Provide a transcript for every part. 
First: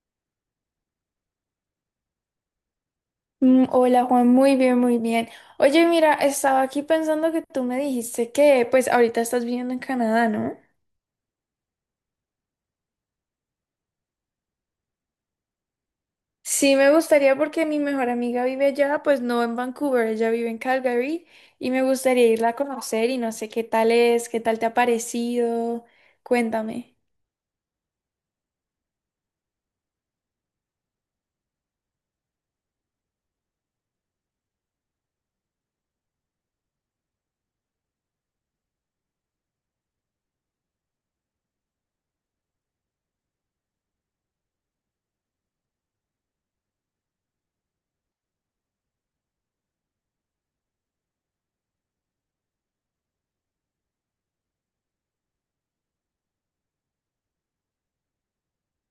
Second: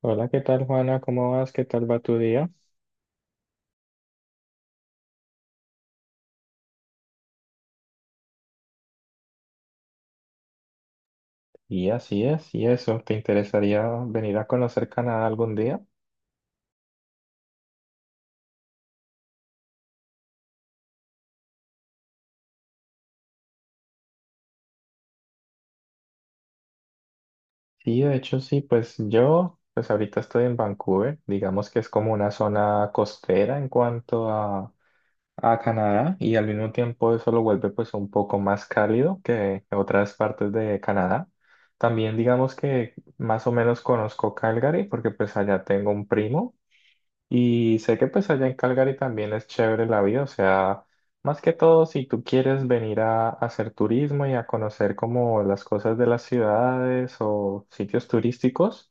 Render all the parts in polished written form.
Hola, ¿qué tal, Juana? ¿Cómo vas? ¿Qué tal va tu día? Hola, Juan, muy bien, muy bien. Oye, mira, estaba aquí pensando que tú me dijiste que pues ahorita estás viviendo en Canadá, ¿no? Y así es, y eso, ¿te interesaría venir a conocer Canadá algún día? Sí, me gustaría porque mi mejor amiga vive allá, pues no en Vancouver, ella vive en Calgary y me gustaría irla a conocer y no sé qué tal es, qué tal te ha parecido. Cuéntame. Sí, de hecho sí, pues yo, pues ahorita estoy en Vancouver, digamos que es como una zona costera en cuanto a Canadá y al mismo tiempo eso lo vuelve pues un poco más cálido que otras partes de Canadá. También digamos que más o menos conozco Calgary porque pues allá tengo un primo. Y sé que pues allá en Calgary también es chévere la vida, o sea, más que todo si tú quieres venir a hacer turismo y a conocer como las cosas de las ciudades o sitios turísticos,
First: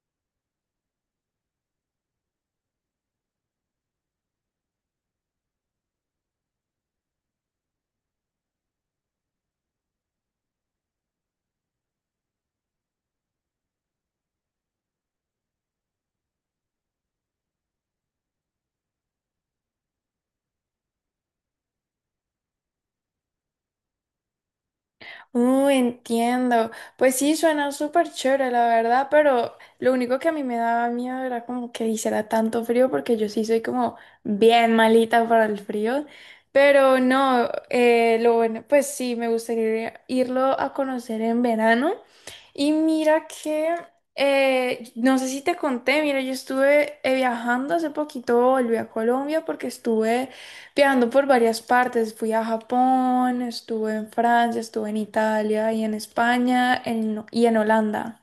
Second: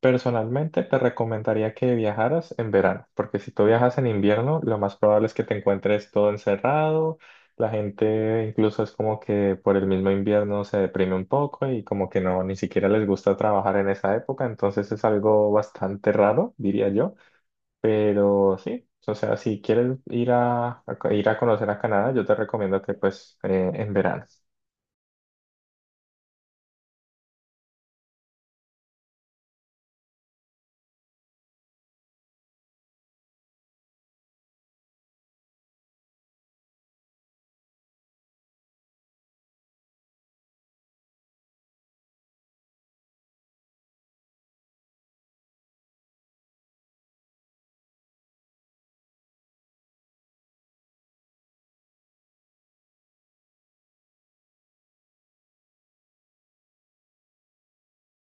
personalmente te recomendaría que viajaras en verano, porque si tú viajas en invierno, lo más probable es que te encuentres todo encerrado, la gente incluso es como que por el mismo invierno se deprime un poco y como que no, ni siquiera les gusta trabajar en esa época, entonces es algo bastante raro, diría yo. Pero sí, o sea, si quieres ir ir a conocer a Canadá, yo te recomiendo que pues en verano. Entiendo. Pues sí, suena súper chévere, la verdad, pero lo único que a mí me daba miedo era como que hiciera tanto frío, porque yo sí soy como bien malita para el frío. Pero no, lo bueno, pues sí, me gustaría irlo a conocer en verano. Y mira que, no sé si te conté, mira, yo estuve viajando hace poquito, volví a Colombia porque estuve viajando por varias partes, fui a Japón, estuve en Francia, estuve en Italia y en España y en Holanda.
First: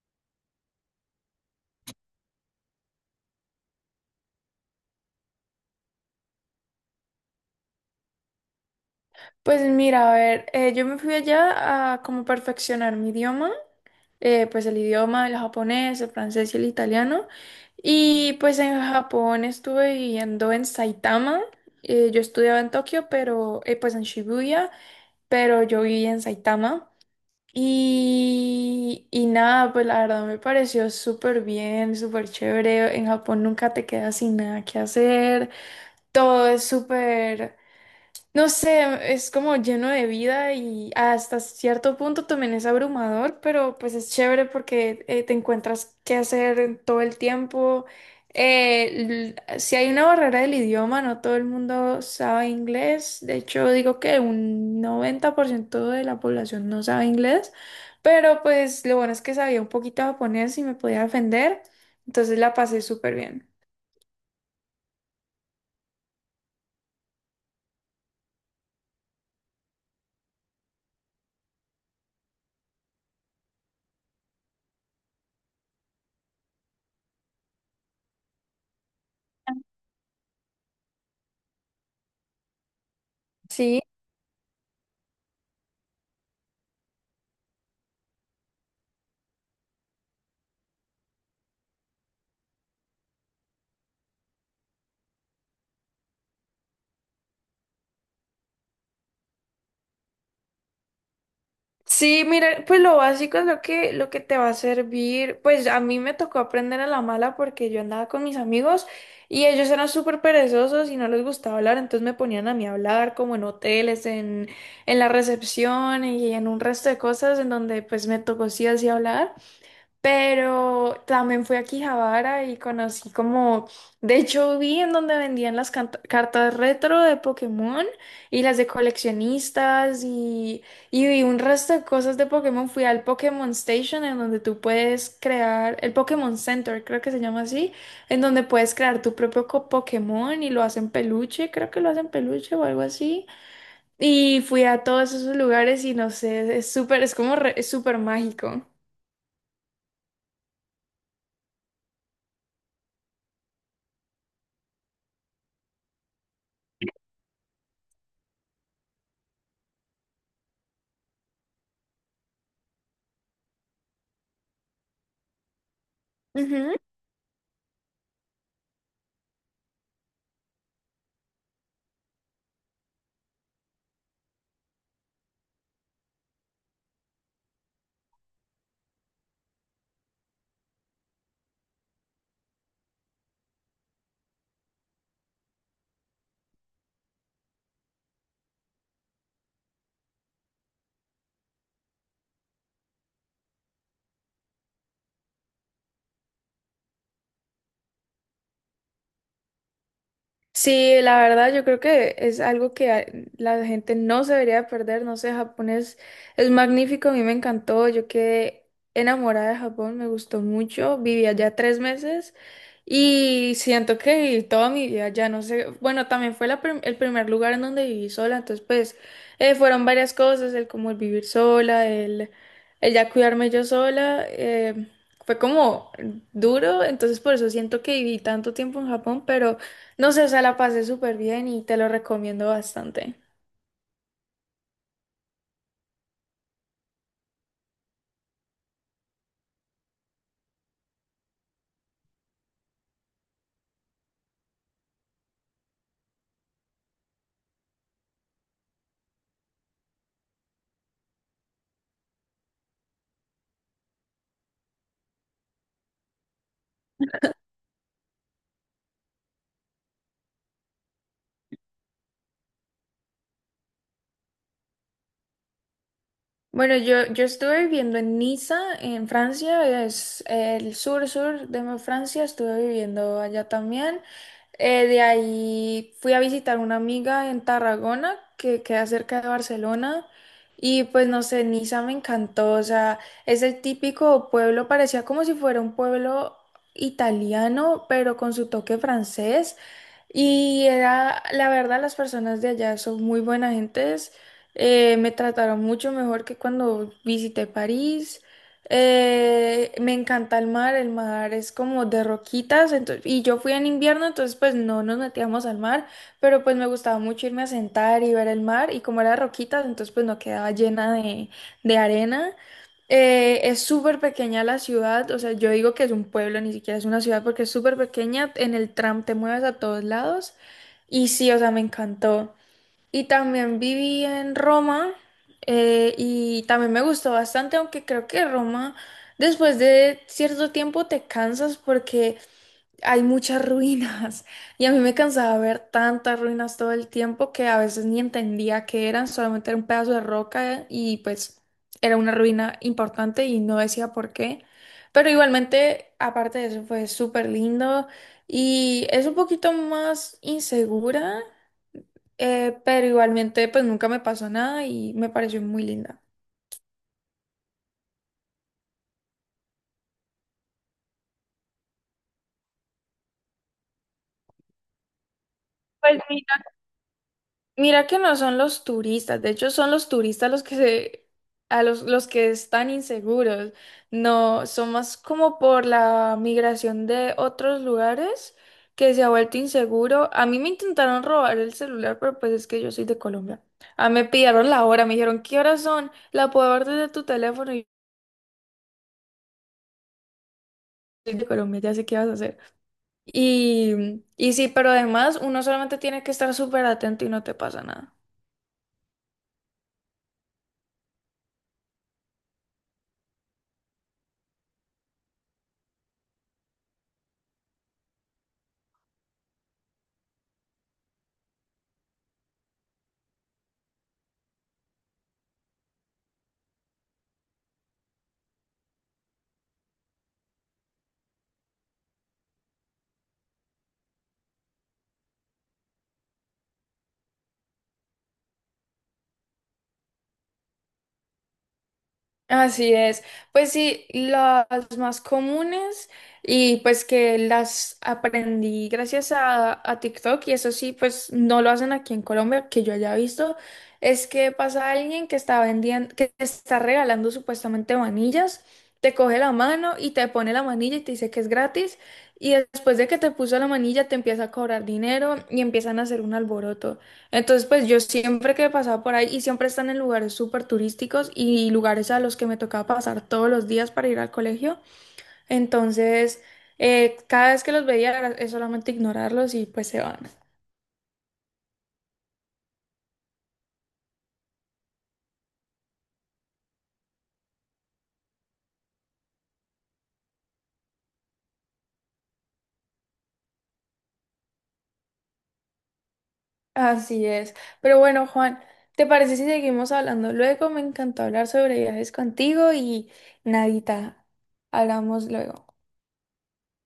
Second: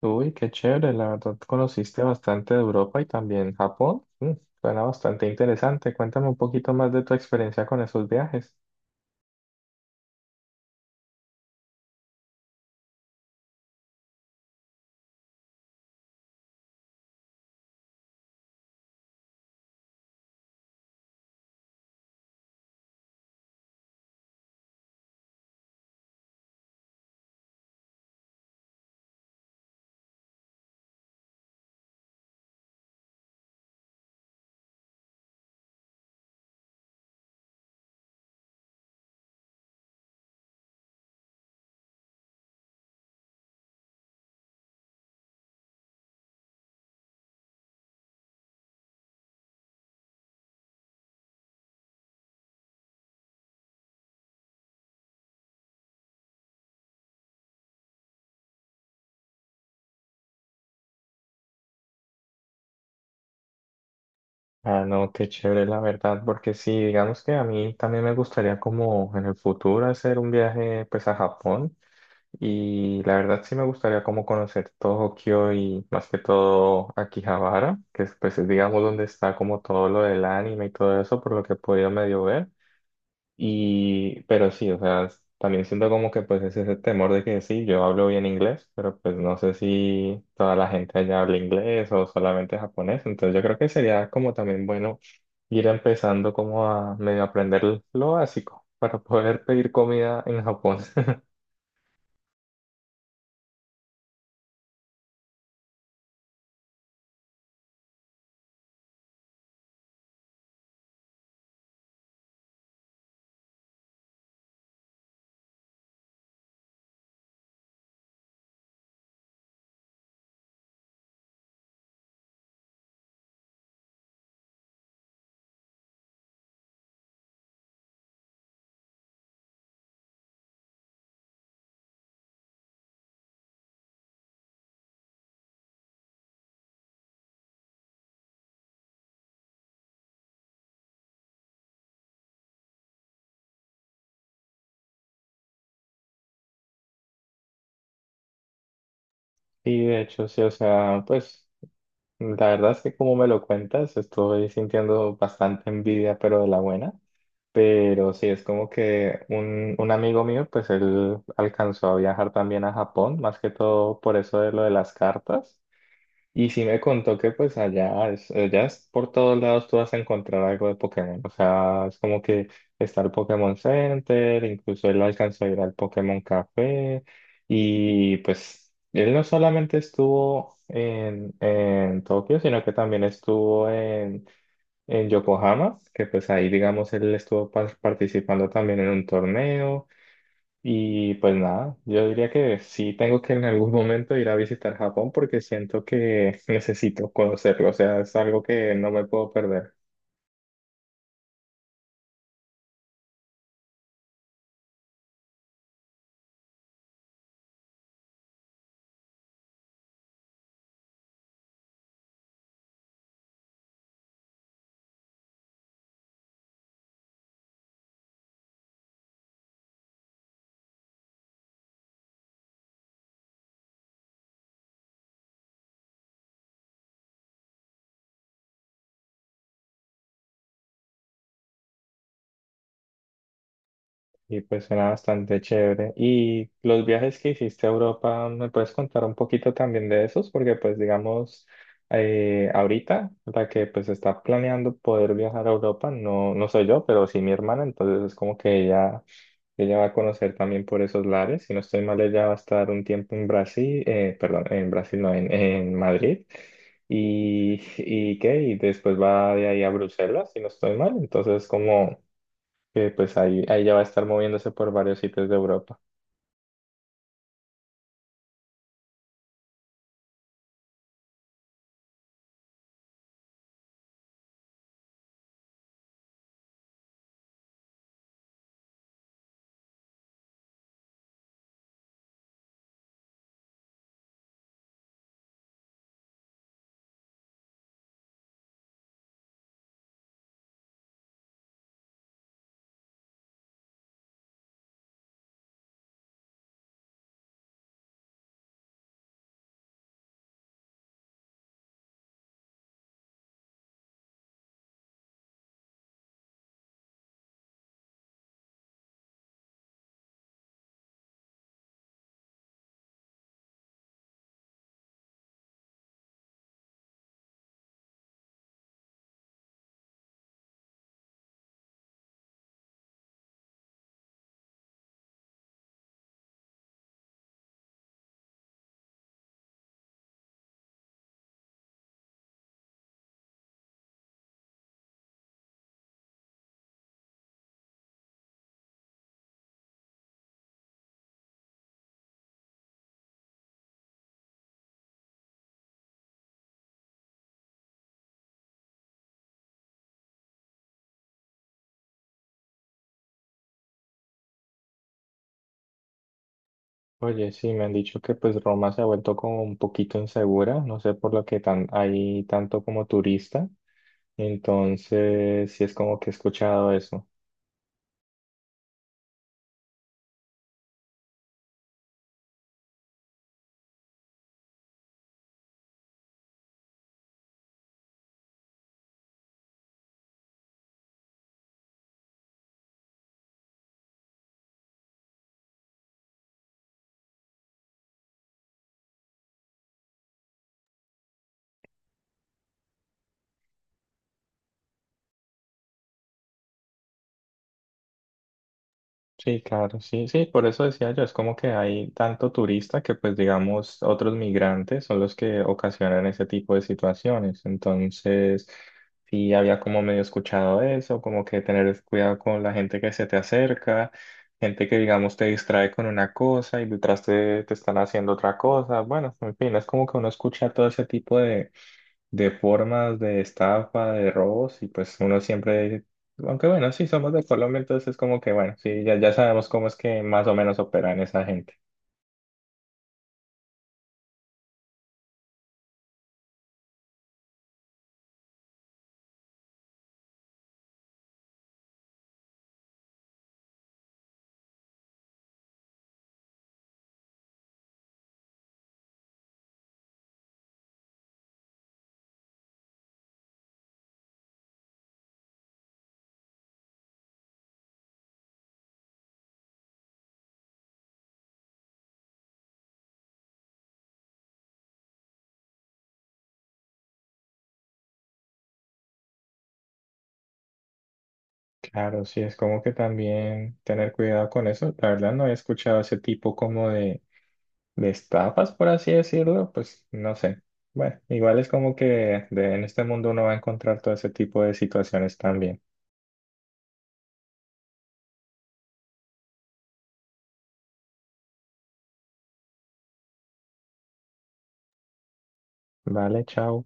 Uy, qué chévere, la verdad conociste bastante de Europa y también Japón. Mm, suena bastante interesante. Cuéntame un poquito más de tu experiencia con esos viajes. Pues mira, a ver, yo me fui allá a como perfeccionar mi idioma, pues el idioma, el japonés, el francés y el italiano. Y pues en Japón estuve viviendo en Saitama. Yo estudiaba en Tokio, pero pues en Shibuya, pero yo viví en Saitama. Y nada, pues la verdad me pareció súper bien, súper chévere. En Japón nunca te quedas sin nada que hacer. Todo es súper, no sé, es como lleno de vida y hasta cierto punto también es abrumador, pero pues es chévere porque te encuentras qué hacer en todo el tiempo. Si hay una barrera del idioma, no todo el mundo sabe inglés. De hecho, digo que un 90% de la población no sabe inglés, pero pues lo bueno es que sabía un poquito japonés y me podía defender, entonces la pasé súper bien. Ah, no, qué chévere, la verdad, porque sí, digamos que a mí también me gustaría como en el futuro hacer un viaje pues a Japón. Y la verdad sí me gustaría como conocer Tokio y más que todo Akihabara, que es pues es, digamos donde está como todo lo del anime y todo eso, por lo que he podido medio ver. Sí. Y, pero sí, o sea, también siento como que pues es ese temor de que sí, yo hablo bien inglés, pero pues no sé si toda la gente allá habla inglés o solamente japonés. Entonces yo creo que sería como también bueno ir empezando como a medio aprender lo básico para poder pedir comida en Japón. Sí, mira, pues lo básico es lo que te va a servir. Pues a mí me tocó aprender a la mala porque yo andaba con mis amigos y ellos eran súper perezosos y no les gustaba hablar, entonces me ponían a mí a hablar como en hoteles, en la recepción y en un resto de cosas en donde pues me tocó sí así hablar. Pero también fui a Quijabara y conocí como, de hecho vi en donde vendían las cartas retro de Pokémon y las de coleccionistas y vi un resto de cosas de Pokémon. Fui al Pokémon Station en donde tú puedes crear, el Pokémon Center creo que se llama así, en donde puedes crear tu propio Pokémon y lo hacen peluche, creo que lo hacen peluche o algo así. Y fui a todos esos lugares y no sé, es súper, es como es súper mágico. Sí, de hecho, sí, o sea, pues la verdad es que como me lo cuentas, estoy sintiendo bastante envidia, pero de la buena. Pero sí, es como que un amigo mío, pues él alcanzó a viajar también a Japón, más que todo por eso de lo de las cartas. Y sí me contó que pues allá es por todos lados tú vas a encontrar algo de Pokémon. O sea, es como que está el Pokémon Center, incluso él alcanzó a ir al Pokémon Café. Y pues él no solamente estuvo en Tokio, sino que también estuvo en Yokohama, que pues ahí digamos él estuvo participando también en un torneo. Y pues nada, yo diría que sí tengo que en algún momento ir a visitar Japón porque siento que necesito conocerlo, o sea, es algo que no me puedo perder. Sí, la verdad yo creo que es algo que la gente no se debería perder, no sé, Japón es magnífico, a mí me encantó, yo quedé enamorada de Japón, me gustó mucho, viví allá 3 meses y siento que viví toda mi vida allá, no sé, bueno, también fue la el primer lugar en donde viví sola, entonces pues fueron varias cosas, el como el vivir sola, el ya cuidarme yo sola, fue como duro, entonces por eso siento que viví tanto tiempo en Japón, pero... No sé, o sea, la pasé súper bien y te lo recomiendo bastante. Y pues suena bastante chévere. Y los viajes que hiciste a Europa, ¿me puedes contar un poquito también de esos? Porque pues digamos, ahorita la que pues está planeando poder viajar a Europa, no, no soy yo, pero sí mi hermana, entonces es como que ella Ella va a conocer también por esos lares. Si no estoy mal, ella va a estar un tiempo en Brasil, perdón, en Brasil, no, en Madrid. Y, y qué, y después va de ahí a Bruselas, si no estoy mal. Entonces, como que pues ahí, ahí ya va a estar moviéndose por varios sitios de Europa. Bueno, yo estuve viviendo en Niza, en Francia, es el sur-sur de Francia, estuve viviendo allá también. De ahí fui a visitar una amiga en Tarragona, que queda cerca de Barcelona, y pues no sé, Niza me encantó, o sea, es el típico pueblo, parecía como si fuera un pueblo italiano, pero con su toque francés, y era, la verdad, las personas de allá son muy buenas gentes, me trataron mucho mejor que cuando visité París. Me encanta el mar es como de roquitas, entonces, y yo fui en invierno, entonces pues no nos metíamos al mar, pero pues me gustaba mucho irme a sentar y ver el mar, y como era de roquitas, entonces pues no quedaba llena de arena. Es súper pequeña la ciudad, o sea, yo digo que es un pueblo, ni siquiera es una ciudad porque es súper pequeña, en el tram te mueves a todos lados, y sí, o sea, me encantó. Y también viví en Roma, y también me gustó bastante, aunque creo que Roma después de cierto tiempo te cansas porque hay muchas ruinas y a mí me cansaba ver tantas ruinas todo el tiempo que a veces ni entendía qué eran, solamente era un pedazo de roca y pues era una ruina importante y no decía por qué. Pero igualmente, aparte de eso, fue súper lindo y es un poquito más insegura, pero igualmente pues nunca me pasó nada y me pareció muy linda. Oye, sí, me han dicho que pues Roma se ha vuelto como un poquito insegura, no sé por lo que tan, hay tanto como turista. Entonces, sí es como Pues que he mira, escuchado eso. mira que no son los turistas, de hecho son los turistas los que se, a los que están inseguros, no, son más como por la migración de otros lugares que se ha vuelto inseguro. A mí me intentaron robar el celular, pero pues es que yo soy de Colombia. Ah, me pidieron la hora, me dijeron, ¿qué horas son? ¿La puedo ver desde tu teléfono? Y yo soy de Colombia, ya sé qué vas a hacer. Y sí, pero además uno solamente tiene que estar súper atento y no te pasa nada. Sí, claro, sí, sí, por eso decía yo, es como que hay tanto turista que pues digamos otros migrantes son los que ocasionan ese tipo de situaciones. Entonces, sí había como medio escuchado eso, como que tener cuidado con la gente que se te acerca, gente que digamos te distrae con una cosa y detrás te están haciendo otra cosa. Bueno, en fin, es como que uno escucha todo ese tipo de formas de estafa, de robos, y pues uno siempre, aunque bueno, sí somos de Colombia, entonces es como que bueno, sí, ya, ya sabemos cómo es que más o menos operan esa gente. Así es. Pues sí, las más comunes y pues que las aprendí gracias a TikTok y eso sí, pues no lo hacen aquí en Colombia, que yo haya visto, es que pasa alguien que está vendiendo, que te está regalando supuestamente manillas, te coge la mano y te pone la manilla y te dice que es gratis y después de que te puso la manilla te empieza a cobrar dinero y empiezan a hacer un alboroto. Entonces, pues yo siempre que pasaba por ahí y siempre están en lugares súper turísticos y lugares a los que me tocaba pasar todos los días para ir al colegio. Entonces, cada vez que los veía es solamente ignorarlos y pues se van. Claro, sí, es como que también tener cuidado con eso. La verdad no he escuchado ese tipo como de estafas, por así decirlo, pues no sé. Bueno, igual es como que en este mundo uno va a encontrar todo ese tipo de situaciones también. Así es. Pero bueno, Juan, ¿te parece si seguimos hablando luego? Me encantó hablar sobre viajes contigo y nadita, hablamos luego. Vale, chao.